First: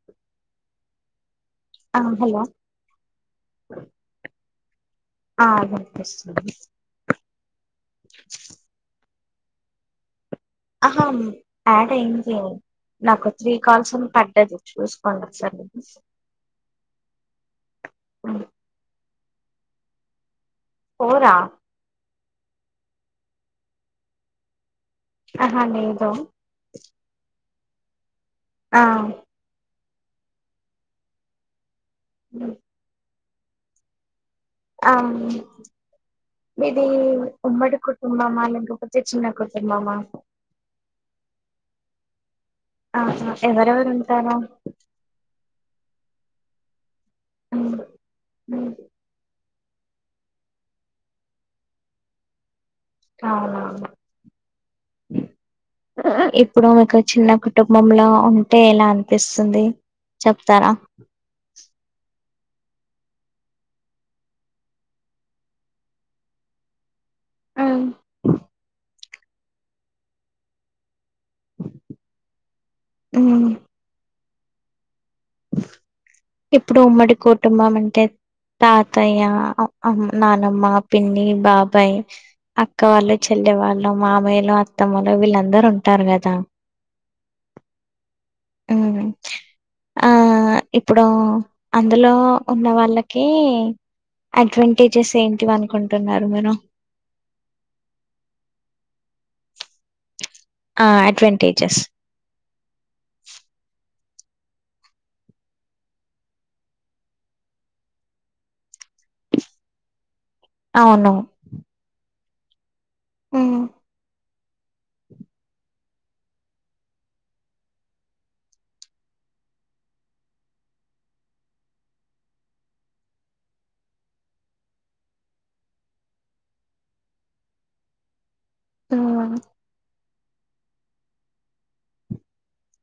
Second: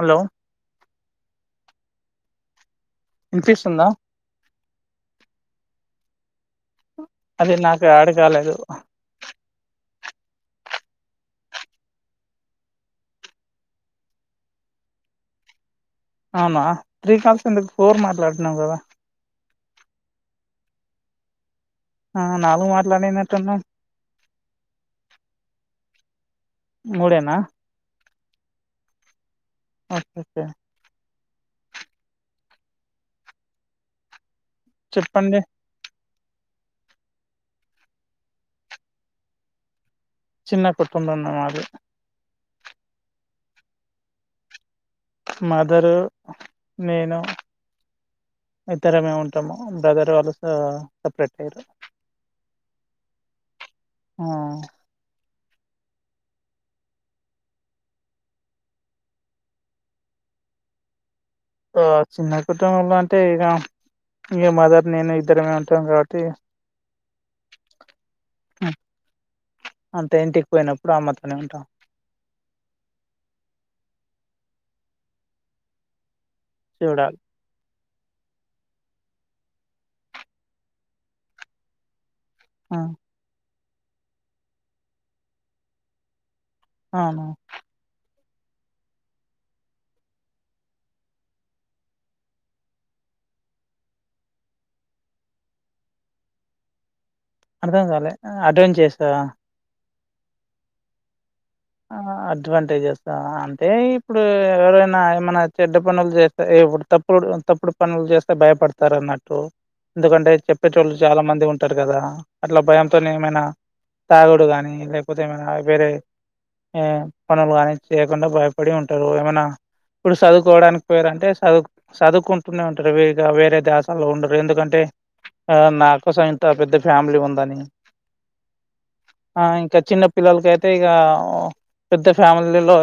Hello ఆ hello ఇన్పిస్తుందా ఆ వినిపిస్తుంది అది నాకు యాడ్ కాలేదు అహం యాడైంజె నాకు త్రీ కాల్స్ అని పడ్డది చూసుకోండి ఒకసారి అవునా త్రీ కాల్స్ ఎందుకు ఫోర్ ఉమ్, మాట్లాడుతునాం కదా ఫోరా ఆ నాలుగు మాట్లాడినట్టున్నం ఆహా లేదు మూడేనా ఆ వచ్చే క్యా మ్ ఆమ్ చెప్పండి మీది ఉమ్మడి కుటుంబమా లేకపోతే చిన్న కుటుంబమా చిన్న కుటుంబమే మాది ఆహ ఎవరెవరు ఉంటారు? మదరు నేను ఉమ్, ఉమ్, ఇద్దరమే ఉంటాము. బ్రదర్ వాళ్లు స సపరేట్ పోయిర్రు అవునా ఆ ఇప్పుడు మీకు చిన్న కుటుంబంలో ఉంటే ఇలా అనిపిస్తుంది? చెప్తార ఆ చిన్న కుటుంబమే అంటే ఇగ ఇంగ మదర్ నేను ఇద్దరమే ఉంటాం కాబట్టి మ్ మ్ అంతె ఇంటికి పోయినప్పుడు అమ్మతోనే ఉంటా మ్ ఇప్పుడు ఉమ్మడి చూడాలి కో కుటుంబం అంటే తాతయ్య, అమ్ నానమ్మ, పిన్ని, బాబాయ్ ఆ, అక్కవాళ్ళు, చెల్లెవాళ్ళు, మామయ్యలు, అత్తమ్మలు వీళ్ళందరూ ఉంటారు కదా అవును ఉమ్ ఆ ఇప్పుడు అందులో ఉన్న వాళ్ళకి అడ్వాంటేజెస్ ఏంటివి అనుకుంటున్నారు మీరు? అర్థం కాలే అటెండ్ చేస్తవా ఆ అడ్వాంటేజెస్ అడ్వాంటేజస అంటే ఇప్పుడు ఎవరైనా ఏమైనా చెడ్డ పనులు చేస్ ఎ ఇబ్బుడు తప్పుడు తప్పుడు పనులు చేస్తే భయపడతారు అన్నట్టు, ఎందుకంటే చెప్పేటోళ్ళు అవును చాలా మంది ఉంటారు కదా అట్ల భయంతోనే ఏమైనా ఉమ్ తాగుడు కానీ లేకపోతే ఏమైనా వేరే ఆ పనులు కానీ చేయకుండా భయపడి ఉంటారు ఏమైన ఇప్పుడు సదువుకోవడానికి పోయిర్రు అంటే సదువు సదువుకుంటునే ఉంటారు వేగ వేరే ధ్యాసలో ఉండరు ఎందుకంటే, ఆ నాకోసం ఇంత పెద్ద ఫ్యామిలీ ఉందని, ఉమ్ ఆ ఇంక చిన్న పిల్లలకి అయితే ఇగ ఆ పెద్ద ఫ్యామిలీలో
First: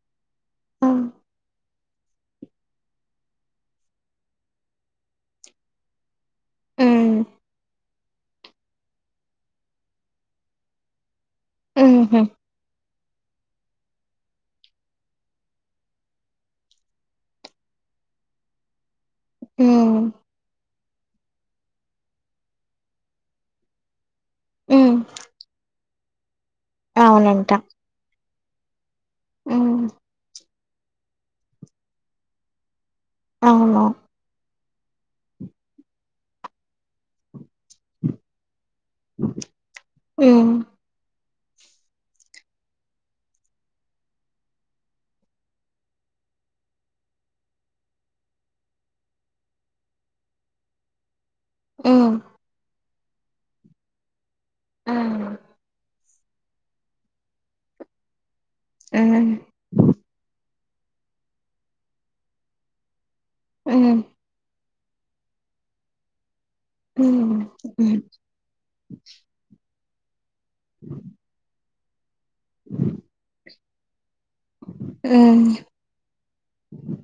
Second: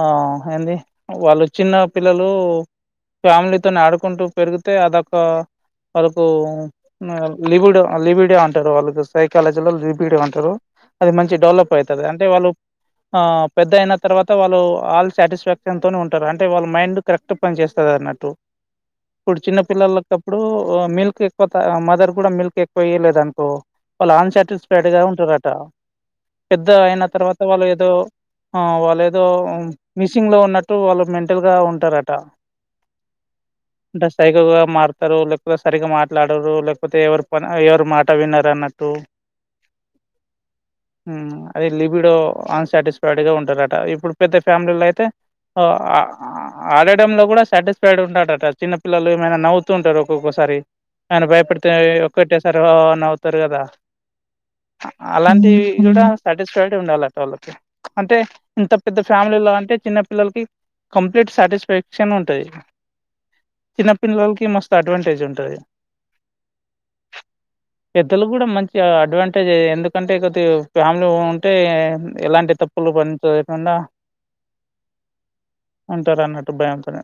ఆ ఏంది ఉమ్ వాళ్ళు చిన్న పిల్లలు ఫ్యామిలీతోని ఆడుకుంటూ పెరిగితే అదొక వాళ్లకు మా ఉమ్ లిబిడో లిబిడో అంటారు వాళ్ళకి సైకాలజీలో లిబిడో అంటారు అది మంచిగ డెవలప్ అయితది. ఉహు అంటే వాళ్ళు ఆ పెద్ద అయిన తర్వాత వాళ్ళు ఆల్ సాటిస్ఫాక్షన్ తోనే ఉంటారు అంటే వాళ్ మైండ్ కరెక్ట్ పని చేస్తది అన్నట్టు ఇప్పుడు ఉమ్ చిన్నపిల్లలకప్పుడు మిల్క్ ఎక్ ఎక్కువ త మదర్ కూడా మిల్క్ ఎక్కువ ఇయలేదనుకో వాళ్ళు అన్ సాటిస్ఫైడ్ ఉమ్ గా ఉంటారట. పెద్ద అయిన తర్వాత అవునంట వాళ్ళు ఏదో, ఆ వాళ్ళు ఏదో ఉమ్ మి చింగ్ లో ఉన్నట్టు వాళ్ళు మెంటల్ గా ఉంటారట. అవును అంటే సైకో గా మారుతారు, లేకపోతే సరిగ్గా మాట్లాడరు, లేకపోతే ఎవరు పని ఎవరు మాట వినరు అన్నట్టు. మ్ ఉమ్ అది లిబిడో అన్సాటిస్ఫైడ్ గా ఉంటారట ఇప్పుడు పెద్ద ఫ్యామిలీలో అయితే ఆ ఆ ఆడడంలో కూడా సాటిస్ఫైడ్ ఉంటాడట చిన్న పిల్లలు ఏమైనా నవ్వుతూ ఉంటారు ఒక్కొక్కొసారి ఆయన భయపడితే ఉమ్ ఒక్కటే సరి ఆ ఆ నవ్వుతారు కదా ఉమ్ అలాంటి కూడా సాటిస్ఫైడే ఉండాలట వాళ్ళకి అంటే ఇంత పెద్ద ఉమ్ ఫ్యామిలీలో అంటే చిన్న పిల్లలకి కంప్లీట్ సాటిస్ఫాక్షన్ ఉంటది ఉమ్, చిన్నపిల్లలకి మస్ అడ్వాంటేజ్ ఉంటది ఉమ్ ఉ ఇది కూడా మంచి అడ్వాంటేజే ఎందుకంటే కొద్దిగా ఫ్యామిలీ బావుంటే ఎలాంటి తప్పులు పని చేయకుండా ఉంటరు అన్నట్టు భయంతోని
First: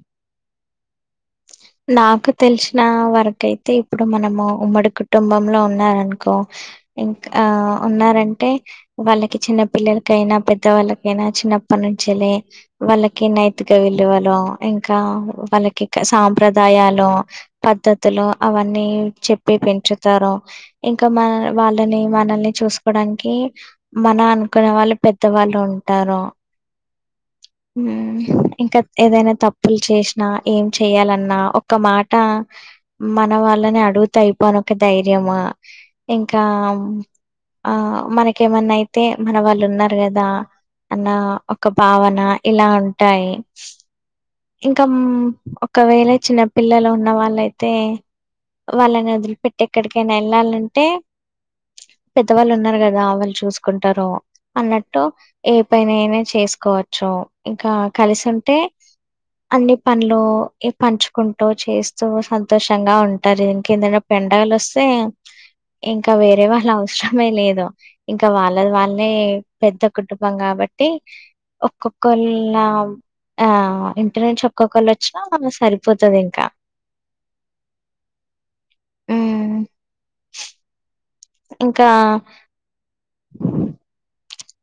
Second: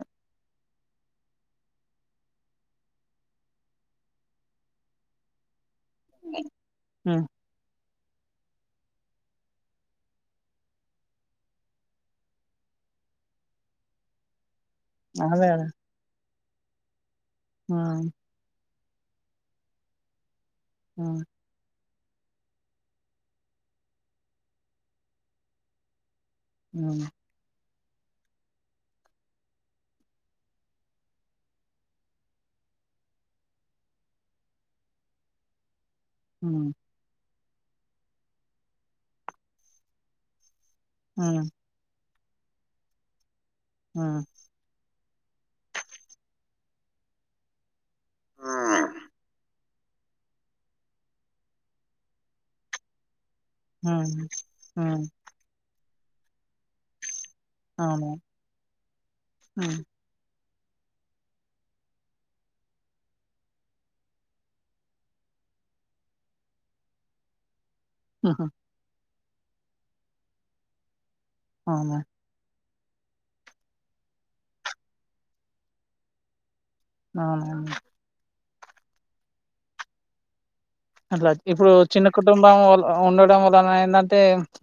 నాకు తెలిసిన వరకు అయితే ఇప్పుడు మనము ఉమ్మడి కుటుంబంలో ఉన్నారనుకో ఉమ్, ఇంకా ఉన్నారంటే వాళ్ళకి చిన్న పిల్లలకైనా పెద్దవాళ్ళకైనా చిన్నప్పటి నుంచేలే వాళ్ళకి నైతిక విలువలు ఇంకా అదే అదే వాళ్ళకి సాంప్రదాయాలు ఉమ్, పద్ధతులు అవన్నీ చెప్పే పెంచుతారు ఇంకా ఉమ్, మన వాళ్ళని మనల్ని చూసుకోడానికి మన అనుకునే వాళ్ళు పెద్దవాళ్ళు ఉంటారు ఉమ్ ఉమ్ ఇంకా ఏదైనా తప్పులు చేసినా ఏం చేయాలన్ న్నా ఒక్క మాట మన వాళ్ళని అడుగుతే అయిపో అని ఒక ధైర్యము ఇంకా ఉమ్, ఆ మనకేమన్నా అయితే మన వాళ్ళు ఉన్నారు గదా అన్నా ఉమ్, ఒక భావన ఇలా ఉంటాయి ఆ ఇంకాం ఒకవేళ చిన్న పిల్లలు ఉన్నవాళ్ళయితే వాళ్ళను వదిలిపెట్ ఎక్కడికైనా ఎళ్ళాలంటే పెద్దవాళ్ళు ఉన్నారు కదా వాళ్ళు చూసు కుంటారు ఉమ్, అన్నట్టు ఉమ్, ఏ పనైనా చేసుకోవచ్చు ఇంకా అవును కలిసి ఉంటే అన్ని ఉమ్, పనులు పంచుకుంటూ చేస్తూ సంతోషంగా ఉంటరు ఇంకేందన్న ఎండలు వస్తే ఇంకా వేరే వాళ్ళ అవసరమే లేదు ఇంక ఉహు, వాళ్ళద్ వాళ్లే పెద్ద కుటుంబం కాబట్టి అవును ఒక్కొక్కళ ఆ ఇ ఇంటి నుంచి ఒక్కొక్కళ్ళ వచ్చినా మనం సరిపోతాది ఇంకా ఆవును ఉమ్ అట్లా ఇప్పుడు ఇంకా చిన్న కుటుంబం వల్ల ఉండడం వలన ఏందంటే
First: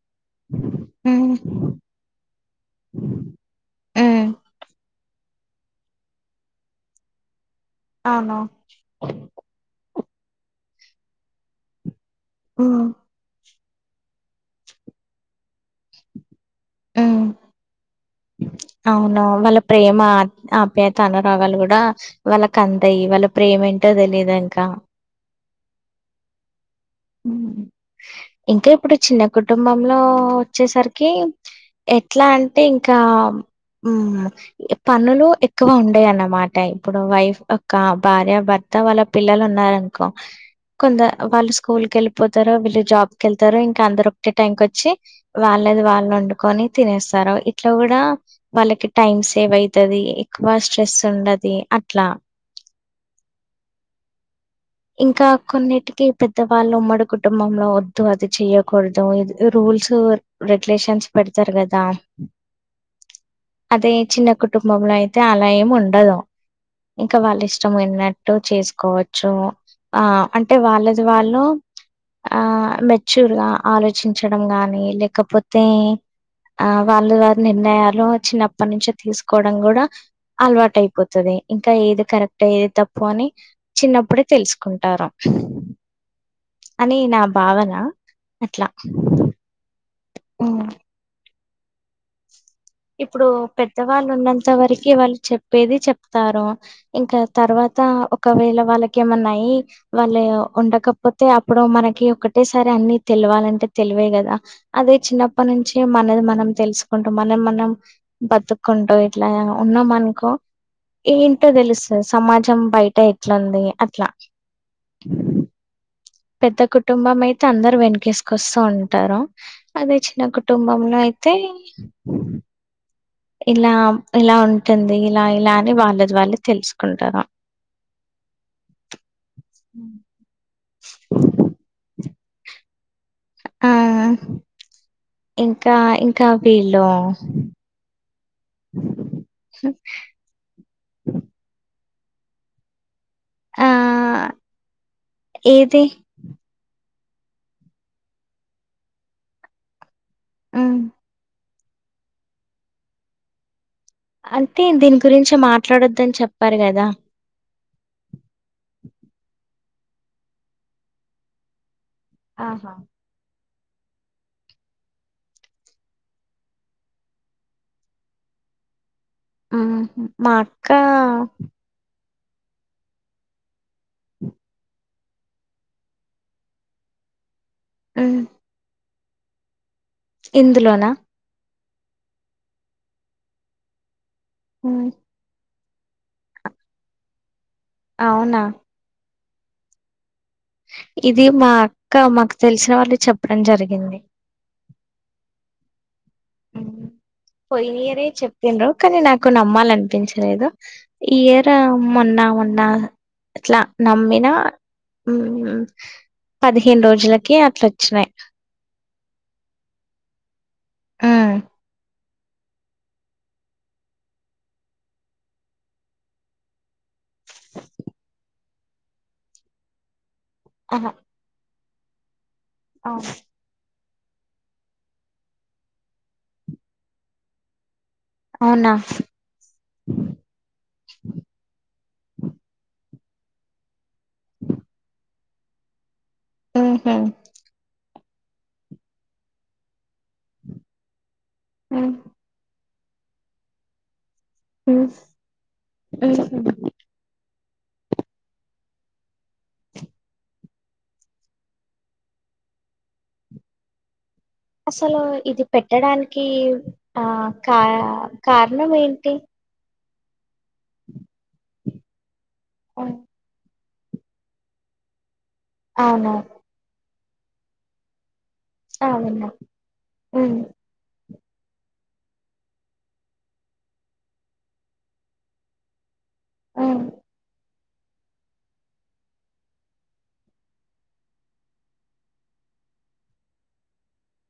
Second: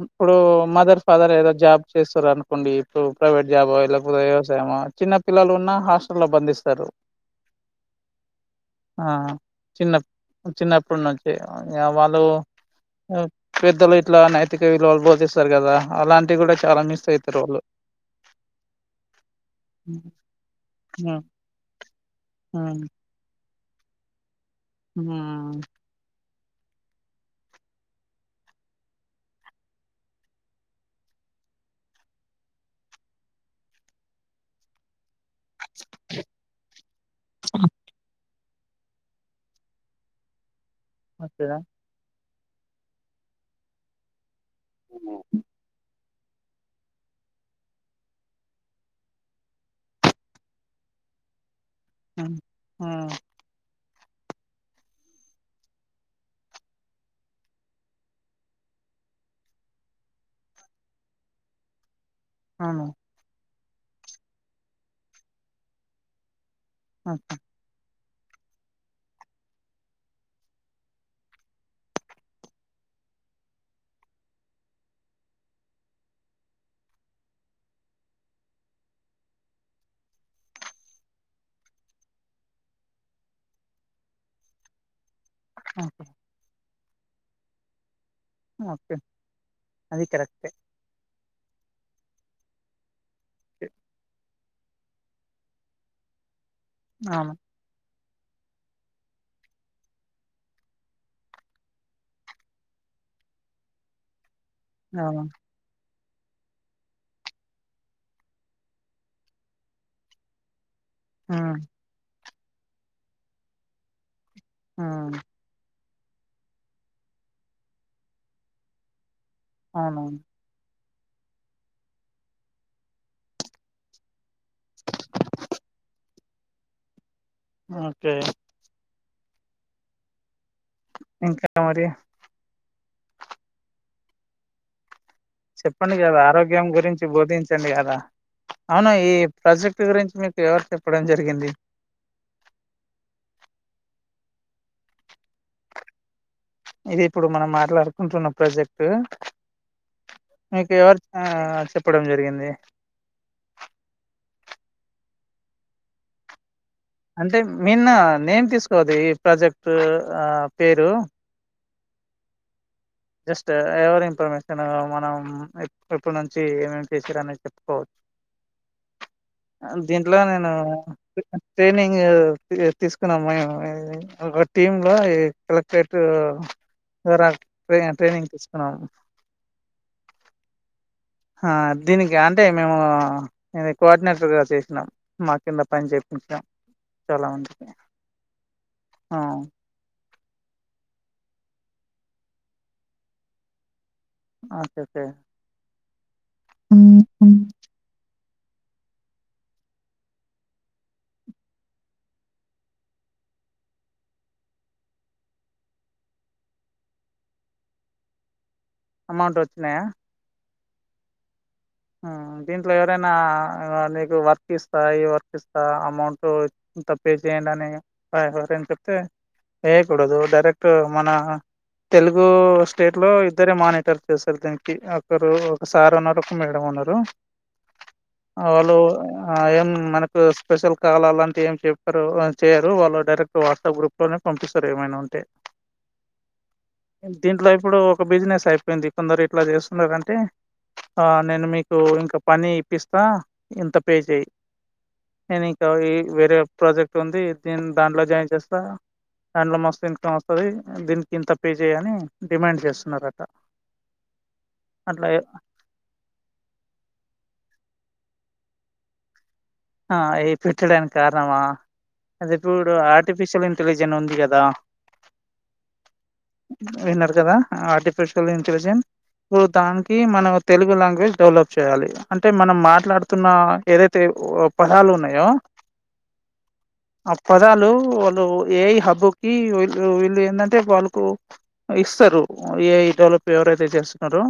ఇప్పుడు మదర్ ఉమ్ ఫాదర్ ఏదో జాబ్ చేస్తురు ఉండి ఇప్పుడు ప్రైవేట్ జాబ్ లేకపోతే ఉమ్ వ్యవసాయమా చిన్న పిల్లలు ఉన్నా హాస్టల్లో బంధిస్తరు అవును ఆ చిన్న చిన్నప్పటి నుంచి ఆ వాళ్ళు ఉమ్ పెద్దలు ఇట్లా నైతిక విలువలు బోధిస్తారు కదా అలాంటివి కూడా చాలా మిస్ ఉమ్ అయితరు వాళ్ళు అవును వాళ్ళ ప్రేమ హ్మ్ ఆప్యాత అనురాగాగాలు కూడా వాళ్ళకి హ్మ్ అంతయ్యి వాళ్ళ ప్రేమ ఏంటో తెలియదు ఇంకా ఉహుమ్ [inaudible] హ్మ్ ఇంకా ఇప్పుడు చిన్న కుటుంబంలో వచ్చేసర్కి ఎట్లా అంటే ఇంకా హ్మ్ పనులు ఎక్కువ ఉండయ్ అన్మాట ఇప్పుడు వైఫ్ ఒక్క భార్య భర్ త వాళ్ళ పిల్లలు ఉన్నారన్కో కొంత వాళ్ళు ఓకేనా స్కూల్ కెళ్ళి పోతార వీళ్ళు జాబ్ కెళ్తార ఇంకా అందరు ఒకటే టైంకి వచ్చి వాళ్ళది వాళ్ళు వొండు కొని తినేస్తార ఇట్లా గూడా వాళ్ళకి టైం సేవ్ అయితది ఎక్కువ స్ట్రెస్ ఉండది అట్లా హ్మ్ హా ఇంకా కొన్నిటికి పెద్దవాళ్ళు ఉమ్మడి కుటుంబంలో వద్దు అది చెయకూడదు ఇద్ రూల్సు రెగ్యులేషన్స్ పెడతరు గదా అవును అదే చిన్న కుటుంబంలో అయితే అలా ఏమి ఉండదు ఉమ్, ఇంకా వాళ్ళ ఇష్ ష్టం ఉన్నట్టు చేసుకోవచ్చు ఆ అంటే వాళ్ళది వాళ్ళు ఆ మెచ్యూర్ గా ఆలోచించడం గాని లేకపోతే ఆ వాళ్ళు వారి నిర్ణయాలు చిన్నప్పటి నుంచి తీసుకోడం గూడా అలవాటు అయిపోతది ఇంకా ఏది కరెక్టే ఏది తప్పు అని చిన్నప్పుడె తెలుసుకుంటారు ఓకే [unintelligible] అని నా భావన అట్లా ఓకే, అది కరెక్టే ఇప్పుడు పెద్దవాళ్ళు ఉన్నంత వరకి వాళ్ళు చెప్పేది చెప్తారు ఇంకా అవును తర్వాత ఒకవేళ వాళ్ళకెమన్న అయ్ వాళయ్ వండకపోతే అప్పుడు మనకి ఒకటేసారి అన్ని తెల్వాలంటే తెల్వయ్ కదా అదే అవును చిన్నప్పటి నుంచే మనది మనం తెలుసుకుంట మనం మన్ బతుకుంటు ఇట్లా ఉన్నాం అనుకో ఏంటో హ్మ్ తెల్స్ సమాజం బయట ఎట్లుంది అట్లా ఆమ్ పెద్ద కుటుంబం అయితే అందరు వెనుకెసుకొస్తూ ఉంటారు అదే అవును చిన్న కు కుటుంబంలో అయితే ఇలా ఇలా ఉంటుంది ఇలా ఇలా అని వాళ్ళది వాళ్ళు తెల్స్ కుంటరు [unintelligible] [unintelligible] ఆ ఇంకా చెప్పండి కదా ఇంకా ఆరోగ్యం వీళ్ళు గురించి బోధించండి కదా అవును ఈ ప్రజెక్ట్ గురించి మీక్ ఎవరు చెప్పడం జరిగింది ఆ ఏద్ ఇది ఇప్పుడు మనం మాట్లాడుకుంటున్న ప్రజెక్టు మీక్ ఉమ్, ఎవరు ఆ చెప్పడం జరిగింది అంటే దీన్ గురించి మాట్లాడొద్దన్ చెప్పారు కదా అంటే మిన్న నేమ్ తీసుకోవదు ఈ ప్రజెక్టు ఆ పేరు ఆహ్ జస్ట్ ఎవర్ ఇన్ఫర్మేషన్ మనం ఎప్ ఎప్పుడు నుంచి ఏమేమ్ చేశిండ్రనేది చెప్పుకోవచ్ ఆహా మా నేను అక్క ట్రైనింగ్ తీ తీసుకున్నాం [unintelligible] ఒక టీమ్ లో ఇగా కలెక్టరేట్ ఇగ ట్రైనింగ్ ఉమ్, ట్రైనింగ్ తీసుకున్నాం ఇందులోనా ఆ దీనికి అంటే మేము ఇగా కోఆర్డినేటర్గా చేసినాం ఉమ్, మా కింద పని చేపించినం చాలా మందికి అవునా ఆ ఇది మా అక్క మాకు తెలిసిన వాళ్ళు చెప్పడం జరిగింది ఓకే ఓకే ఉమ్, పోయిన ఇయరే చెప్పిండ్రు కానీ నాకు నమ్మాలి అనిపించలేదు ఈ ఇయర్ మొన్నా మొన్నా ఆట్లా నమ్మినా పదిహేను రోజులకి అట్లా వచ్చినాయి. అమౌంట్ వచ్చినాయా ఉమ్ ఆ దీంట్లో ఎవరైనా నీకు వర్క్ ఇస్తా వర్క్ ఇస్తా అమౌంట్ తప్పే చేయండి. అని ఎవరయినా చెప్తే చేయకూడదు. కరెక్ట్ ఆహా మన తెలుగు స్టేట్ అవును లో ఇద్దరు ఇద్దరే మానిటర్ చేస్తారు. దీనికి ఒకరు ఒక సార్ ఉన్నారు. ఒక మేడం ఉన్నారు. అవునా వాళ్లు ఆ ఏం మనకు స్పెషల్ కాల్ అలాంటివి ఏం చెప్పారు చేయరు వాళ్ళు డైరెక్ట్ వాట్సాప్ గ్రూప్ ఇంట్లోనే పంపిస్తారు. ఏమైనా ఉంటే ఉహు దీంట్లో ఇప్పుడు ఒక బిజినెస్ అయిపోయింది. కొందరు ఇట్లా చేస్తున్నారంటే ఆ నేను మీకు ఉమ్ ఇంకా పని ఇప్పిస్తా ఇంత పే చెయి నేనింక ఈ ఉహు వేరే ప్రాజెక్ట్ ఉంది. దీ దాంట్లో జాయిన్ చేస్తా దాంట్లో మస్తు ఇన్కమ్ వస్తది. దీనికి ఇంత పే చెయ్ ఆని డిమాండ్ చేస్తున్నారట అసలు అట్లా ఇది పెట్టడానికి ఆ కా కారణం ఏంటి ఆ అవి పెట్టడానికి కారణమా అది ఇప్పుడు ఆర్టిఫిషియల్ ఇంటెలిజెన్స్ ఉంది కదా అవును విన్నరు కదా ఆర్టి ఫిషియాల్ ఇంటెలిజెన్స్ ఆ విన్నా ఇప్పుడు దానికి మన ఉమ్ తెలుగు లాంగ్వేజ్ డెవలప్ చేయాలి అంటే మనం మాట్లాడుతున్న ఏదైతే పదాలు ఉన్నాయో ఆ ఆ పదాలు వాళ్ళు ఏఐ హబ్బుకి వీళ్ళు వీళ్ళు ఏంటంటే వాళ్ళకు ఇస్తారు ఏ ఐ డెవలప్ ఎవరైతే చేస్తున్నారో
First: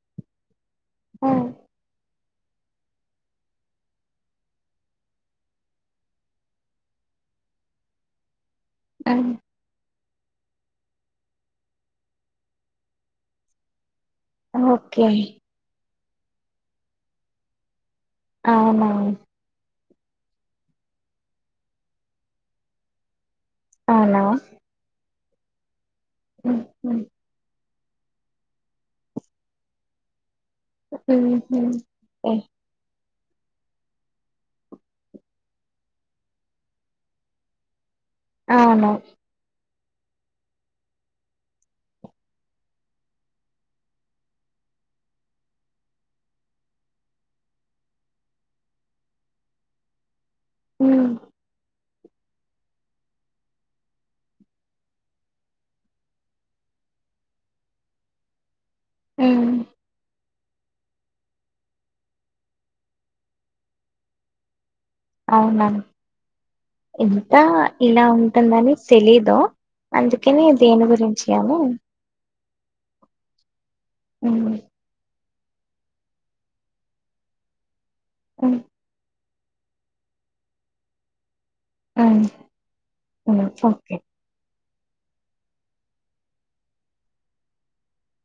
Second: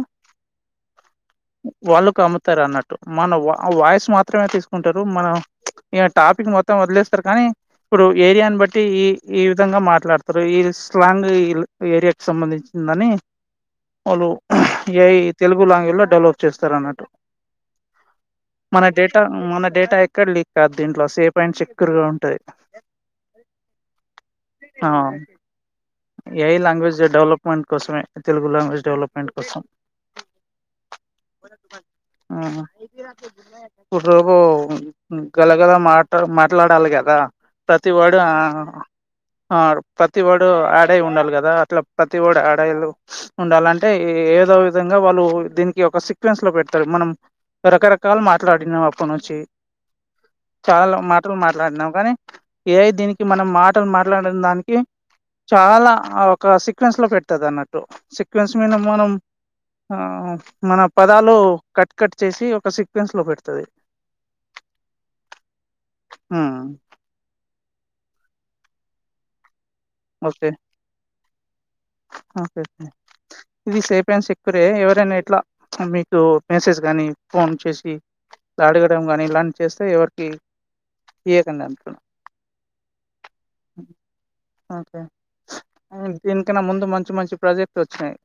ఉమ్ వాళ్ళుకు అమ్ముతారు. అన్నట్టు మన వాయిస్ మాత్రమే తీసుకుంటారు. మనం ఈ టాపిక్ మొత్తం వదిలేస్తారు. కానీ ఇప్పుడు ఏరియాని బట్టి ఉమ్ ఈ విధంగా మాట్లాడుతారు. ఈ స్లాంగ్ల్ ఏరియా కి సంబంధించిందని వాళ్ళు ఏ ఓకే ఐ తెలుగు లాంగ్వేజ్లో డెవలప్ చేస్తారు. అన్నట్టు మన అవునా డేటా మన డేటా ఎక్కడ లీక్ కాదు. దీంట్లో సేఫ్ అండ్ సేక్కుర్గా ఉంటది. అవునా ఆ ఏ ఐ ఉహు లాంగ్వేజ్ డెవలప్మెంట్ కోసమే తెలుగు లాంగ్వేజ్ డెలప్మెంట్ కోసం ఆ, ఉహ్ ఇప్పుడు నువ్వు గల గల మాట మాట్లాడాలి కదా ప్రతి వాడు ఆ. అవును ఆ ప్రతి వర్డ్ ఆడై ఉండాలి కదా అట్లా ప్రతి వర్డ్ ఆడాయలు. ఉండాలంటే ఏదో విధంగా వాళ్ళు దీనికి ఒక సీక్వెన్స్ లో పెడతారు మనం. రకరకాలు మాట్లాడినాము అప్పటి నుంచి చాలా ఉమ్ మాటలు మాట్లాడినాం కానీ ఏ దీనికి మనం మాటలు మాట్లాడిన దానికి. చాలా ఒక సీక్వెన్స్ లో పెడతది అన్నట్టు సీక్వెన్స్ మీద మనం. ఉమ్ ఆ మన పదాలు కట్ కట్ చేసి ఒక సీక్వెన్స్ లో పెడుతది. అవునా. ఆ. ఇంత్త ఇలా ఉంటుందని తెలీదు. అందుకని ఓకే దీని గురించి అని. ఓకే. ఇది సేఫ్ ఐనా ఉమ్ సెక్కురే ఎవరైనా ఎట్లా. మీకు మెసేజ్ గాని ఫోన్ చేసి ఉమ్ ఇట్లా అడగడం గాని లంచ్. చేస్తే ఎవరికి చేయకండి అన్నారు. హు ఓకే. ఓకే దీనికన్నా ముందు మంచి మంచి ప్రాజెక్ట్ వచ్చినాయి.